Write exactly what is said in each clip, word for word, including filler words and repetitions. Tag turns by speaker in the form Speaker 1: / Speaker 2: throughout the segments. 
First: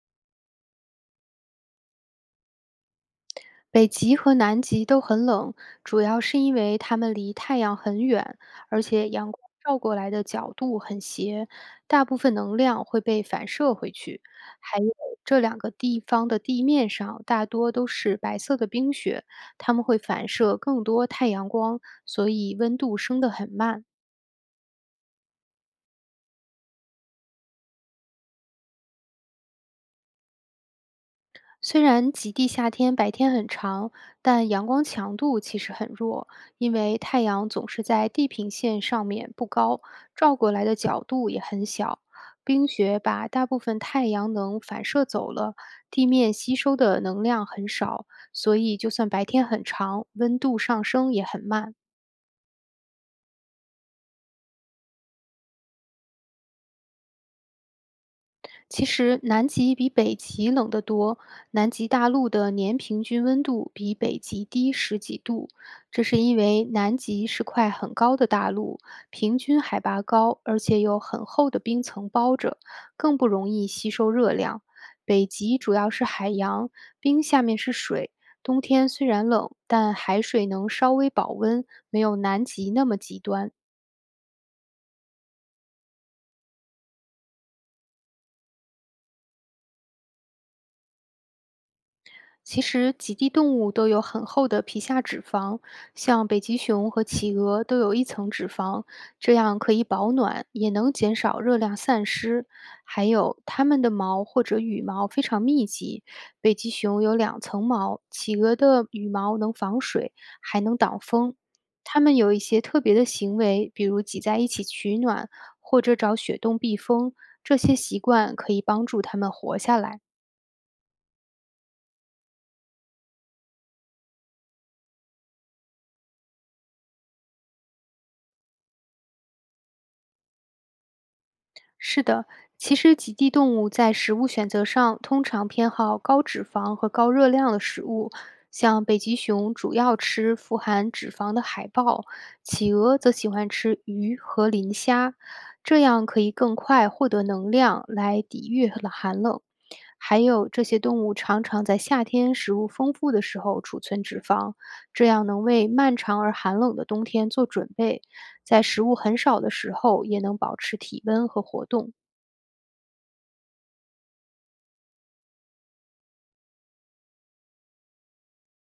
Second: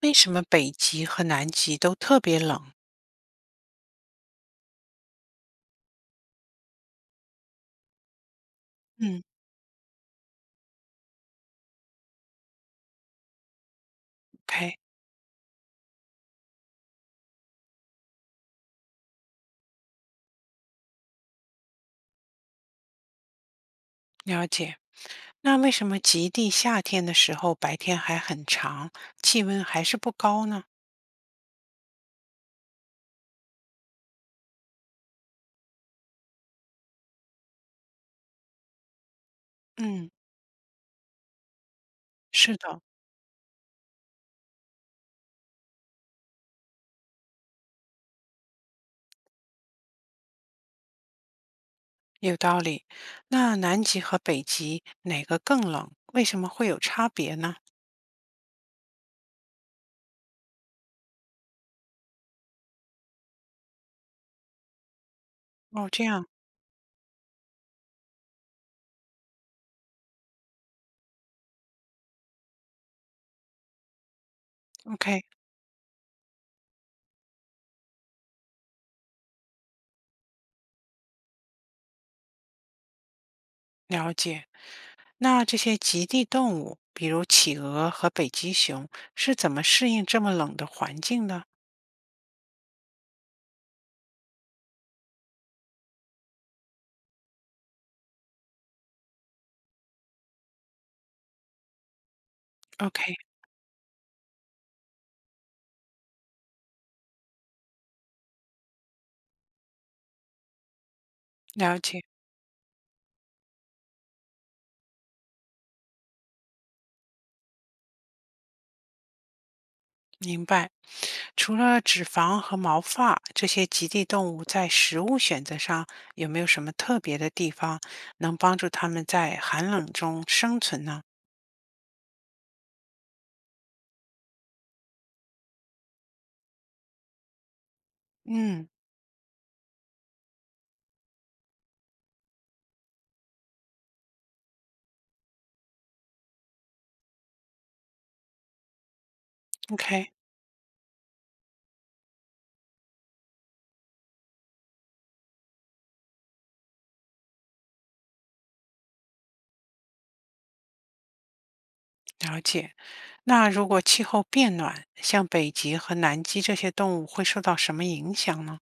Speaker 1: 为什么北极和南极都特别冷？
Speaker 2: 北极和南极都很冷，主要是因为它们离太阳很远，而且
Speaker 1: 嗯
Speaker 2: 阳光照过来的角度很斜，大部分能量会被反射回去。
Speaker 1: ，OK，
Speaker 2: 还有这两个地方的地面上大多都是白色的冰雪，它们会反射更多太阳光，所以温度升得很慢。
Speaker 1: 了解。那为什么极地夏天的时候白天还很长，气温还是不高呢？
Speaker 2: 虽然极地夏天白天很长，但阳光强度其实很弱，因为太阳总是在地平线上面不高，
Speaker 1: 嗯，
Speaker 2: 照过来的角度也很小。
Speaker 1: 是
Speaker 2: 冰
Speaker 1: 的，
Speaker 2: 雪把大部分太阳能反射走了，地面吸收的能量很少，所以就算白天很长，温度上升也很慢。
Speaker 1: 有道理。那南极和北极哪个更冷？为什么会有差别呢？
Speaker 2: 其实南极比北极冷得多，南极大陆的年平均温度比北极低十几度，
Speaker 1: 哦，
Speaker 2: 这
Speaker 1: 这
Speaker 2: 是
Speaker 1: 样
Speaker 2: 因为南极是块很高的大陆，平均海拔高，而且有很厚的冰层包着，更不容易吸收热量。
Speaker 1: ，OK，
Speaker 2: 北极主要是海洋，冰下面是水，冬天虽然冷，但海水能稍微保温，没有南极那么极端。
Speaker 1: 了解。那这些极地动物，比如企鹅和北极熊，是怎么适应这么冷的环境的
Speaker 2: 其实，极地动物都有很厚的皮下脂肪，像北极熊和企鹅都有一层脂肪，这样可以保暖，也能减少热量散失。还
Speaker 1: ？OK，
Speaker 2: 有，它们的毛或者羽毛非常密集，北极熊有两层毛，企鹅的羽毛能防水，还能挡风。
Speaker 1: 了
Speaker 2: 它
Speaker 1: 解。
Speaker 2: 们有一些特别的行为，比如挤在一起取暖，或者找雪洞避风，这些习惯可以帮助它们活下来。
Speaker 1: 明白。除了脂肪和毛发，这些极地动物在食物选择上有没有什么特别的地方，能帮助它们在寒冷中生存呢？
Speaker 2: 是的，其实极地动物在食物选择上通常偏好高脂肪和高热量的食物，
Speaker 1: 嗯
Speaker 2: 像北极熊主要吃富含脂肪的海豹，企鹅则喜欢吃鱼和磷虾，这样可以更快获得能量来抵御了寒冷。
Speaker 1: ，OK，
Speaker 2: 还有，这些动物常常在夏天食物丰富的时候储存脂肪，这样能为漫长而寒冷的冬天做准备，在食物很少的时候也能保持体温和活动。
Speaker 1: 了解。那如果气候变暖，像北极和南极这些动物会受到什么影响呢？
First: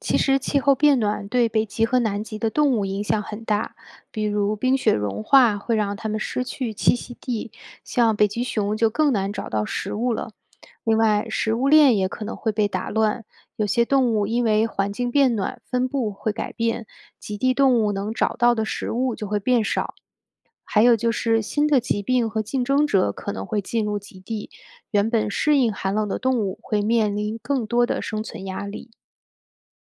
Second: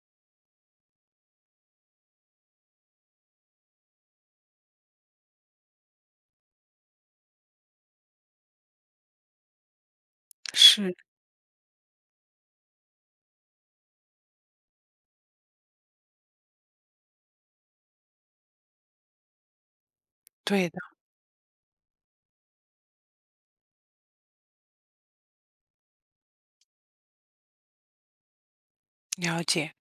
Speaker 2: 其实，气候变暖对北极和南极的动物影响很大，比如冰雪融化会让它们失去栖息地，像北极熊就更难找到食物了。
Speaker 1: 是，
Speaker 2: 另外，食物链也可能会被打乱，有些动物因为环境变暖，分布会改变，极地动物能找到的食物就会变少。
Speaker 1: 对的，
Speaker 2: 还有就是新的疾病和竞争者可能会进入极地，原本适应寒冷的动物会面临更多的生存压力。
Speaker 1: 了解。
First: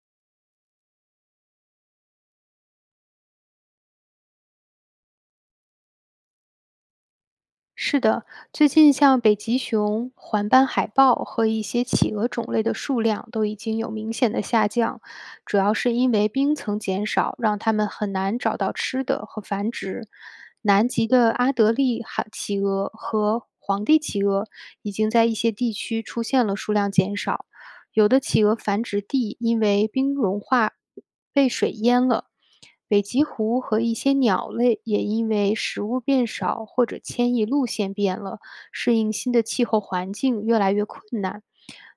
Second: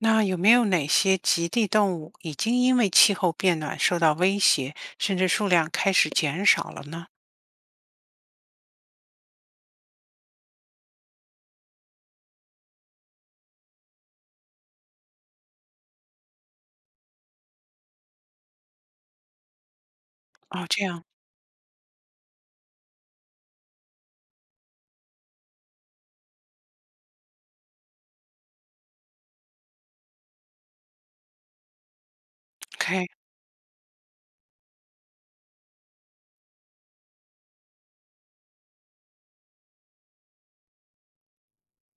Speaker 1: 那有没有哪些极地动物已经因为气候变暖受到威胁，甚至数量开始减少了呢？
Speaker 2: 是的，最近像北极熊、环斑海豹和一些企鹅种类的数量都已经有明显的下降，主要是因为冰层减少，让它们很难找到吃的和繁殖。
Speaker 1: 哦，这
Speaker 2: 南
Speaker 1: 样
Speaker 2: 极的阿德利海企鹅和皇帝企鹅已经在一些地区出现了数量减少。有的企鹅繁殖地因为冰融化被水淹了，北
Speaker 1: ，OK。
Speaker 2: 极狐和一些鸟类也因为食物变少或者迁移路线变了，适应新的气候环境越来越困难。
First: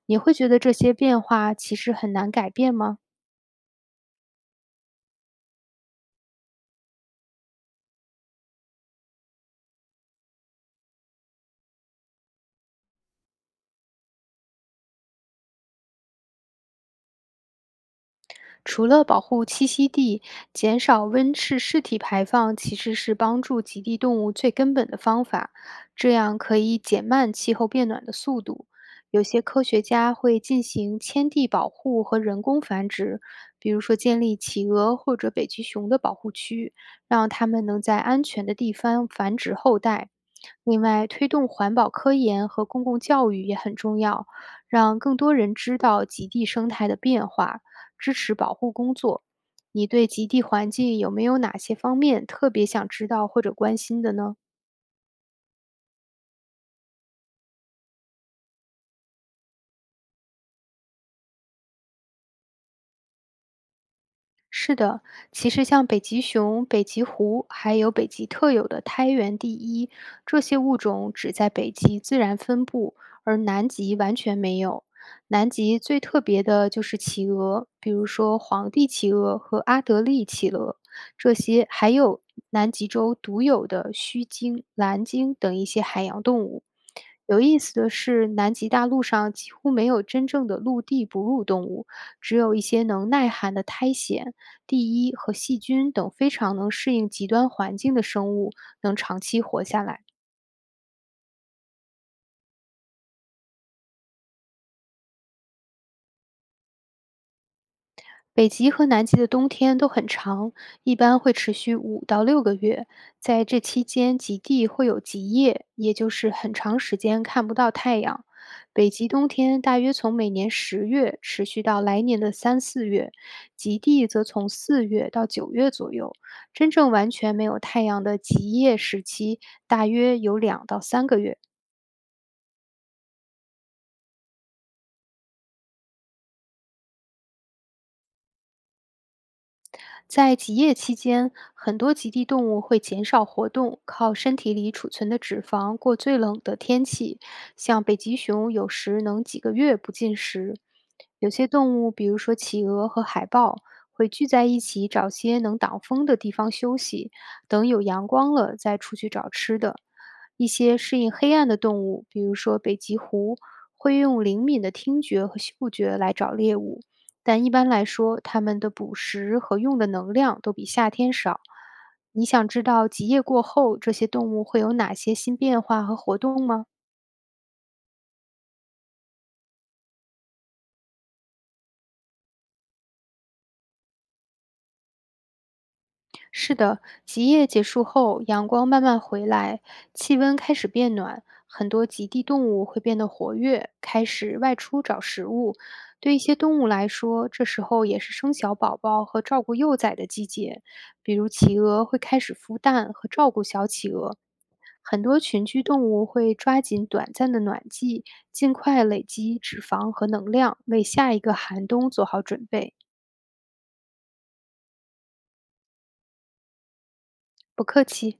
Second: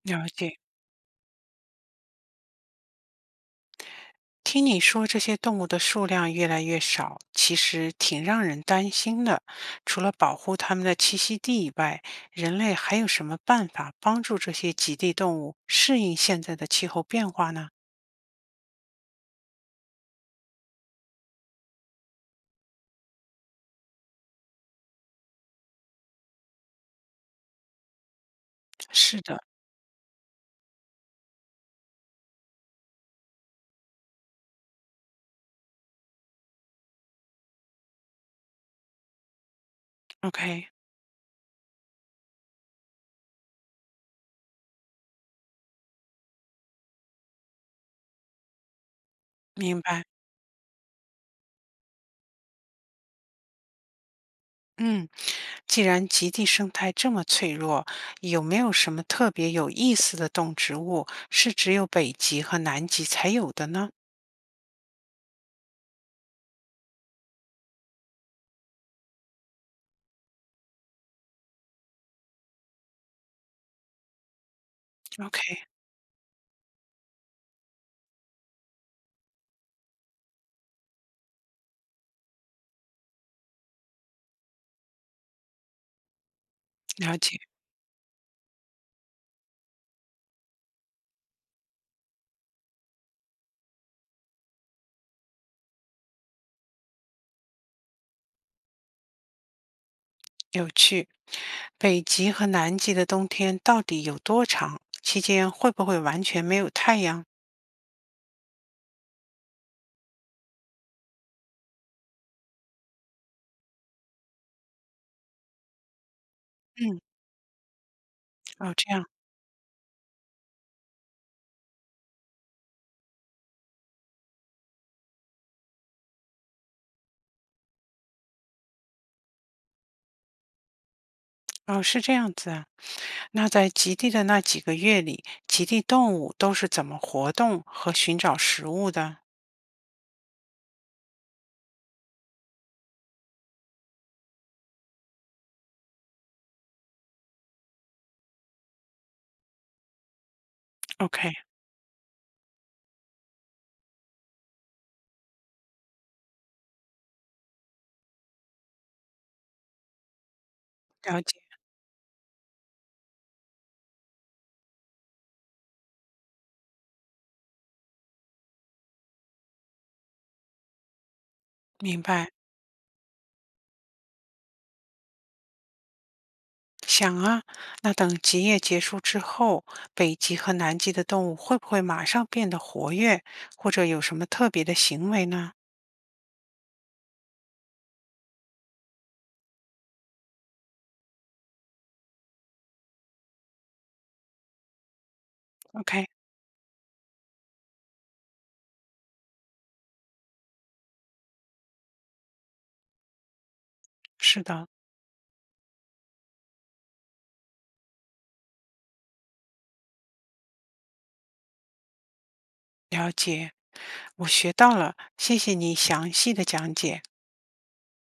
Speaker 2: 你
Speaker 1: 了
Speaker 2: 会觉
Speaker 1: 解，
Speaker 2: 得这些变化其实很难改变吗？
Speaker 1: 听你说这些动物的数量越来越少，其实挺让人担心的。除了保护它们的栖息地以外，人类还有什么办法帮助这些极地动物适应现在的气候变化呢？
Speaker 2: 除了保护栖息地，减少温室气体排放其实是帮助极地动物最根本的方法，这样可以减慢气候变暖的速度。
Speaker 1: 是
Speaker 2: 有
Speaker 1: 的，
Speaker 2: 些科学家会进行迁地保护和人工繁殖，比如说建立企鹅或者北极熊的保护区，让它们能在安全的地方繁殖后代。
Speaker 1: OK，
Speaker 2: 另外，推动环保科研和公共教育也很重要，让更多人知道极地生态的变化。支持保护工作。
Speaker 1: 明
Speaker 2: 你
Speaker 1: 白。
Speaker 2: 对极地环境有没有哪些方面特别想知道或者关心的呢？
Speaker 1: 嗯，既然极地生态这么脆弱，有没有什么特别有意思的动植物是只有北极和南极才有的呢
Speaker 2: 是的，其实像北极熊、北极狐，还有北极特有的胎源地衣，这些物种只在北极自然分布，而南极完全没有。
Speaker 1: ？OK，
Speaker 2: 南极最特别的就是企鹅，比如说皇帝企鹅和阿德利企鹅，这些还有南极洲独有的须鲸、蓝鲸等一些海洋动物。
Speaker 1: 了解，
Speaker 2: 有意思的是，南极大陆上几乎没有真正的陆地哺乳动物，只有一些能耐寒的苔藓。第一，和细菌等非常能适应极端环境的生物能长期活下来。
Speaker 1: 有趣。北极和南极的冬天到底有多长？期间会不会完全没有太阳？
Speaker 2: 北极和南极的冬天都很长，一般会持续五到六个月。在这期间，极地会有极夜，也就是很长时
Speaker 1: 嗯，
Speaker 2: 间看不到太阳。
Speaker 1: 哦，
Speaker 2: 北
Speaker 1: 这样，
Speaker 2: 极冬天大约从每年十月持续到来年的三四月，极地则从四月到九月左右。真正完全没有太阳的极夜时期，大约有两到三个月。
Speaker 1: 哦，是这样子啊。那在极地的那几个月里，极地动物都是怎么活动和寻找食物的
Speaker 2: 在极夜期间，很多极地动物会减少活动，靠身体里储存的脂肪过最冷的天气。像北极熊有时能几个月不进食。有
Speaker 1: ？OK，
Speaker 2: 些动物，比如说企鹅和海豹，会聚在一起找些能挡风的地方休息，等有阳光了再出去找吃的。一些适应
Speaker 1: 了
Speaker 2: 黑
Speaker 1: 解，
Speaker 2: 暗的动物，比如说北极狐，会用灵敏的听觉和嗅觉来找猎物。但一般来说，它们的捕食和用的能量都比夏天少。
Speaker 1: 明
Speaker 2: 你
Speaker 1: 白。
Speaker 2: 想知道极夜过后这些动物会有哪些新变化和活动吗？
Speaker 1: 想啊，那等极夜结束之后，北极和南极的动物会不会马上变得活跃，或者有什么特别的行为呢
Speaker 2: 是的，极夜结束后，阳光慢慢回来，气温开始变暖，很多极地动物会变得活跃，开始外出找食物。
Speaker 1: ？OK，
Speaker 2: 对一些动物来说，这时候也是生小宝宝和照顾幼崽的季节，比如企鹅会开始孵蛋和照顾小企鹅。
Speaker 1: 是的。
Speaker 2: 很多群居动物会抓紧短暂的暖季，尽快累积脂肪和能量，为下一个寒冬做好准备。
Speaker 1: 了解，我学到了，谢谢你详细的讲解。
Speaker 2: 不客气。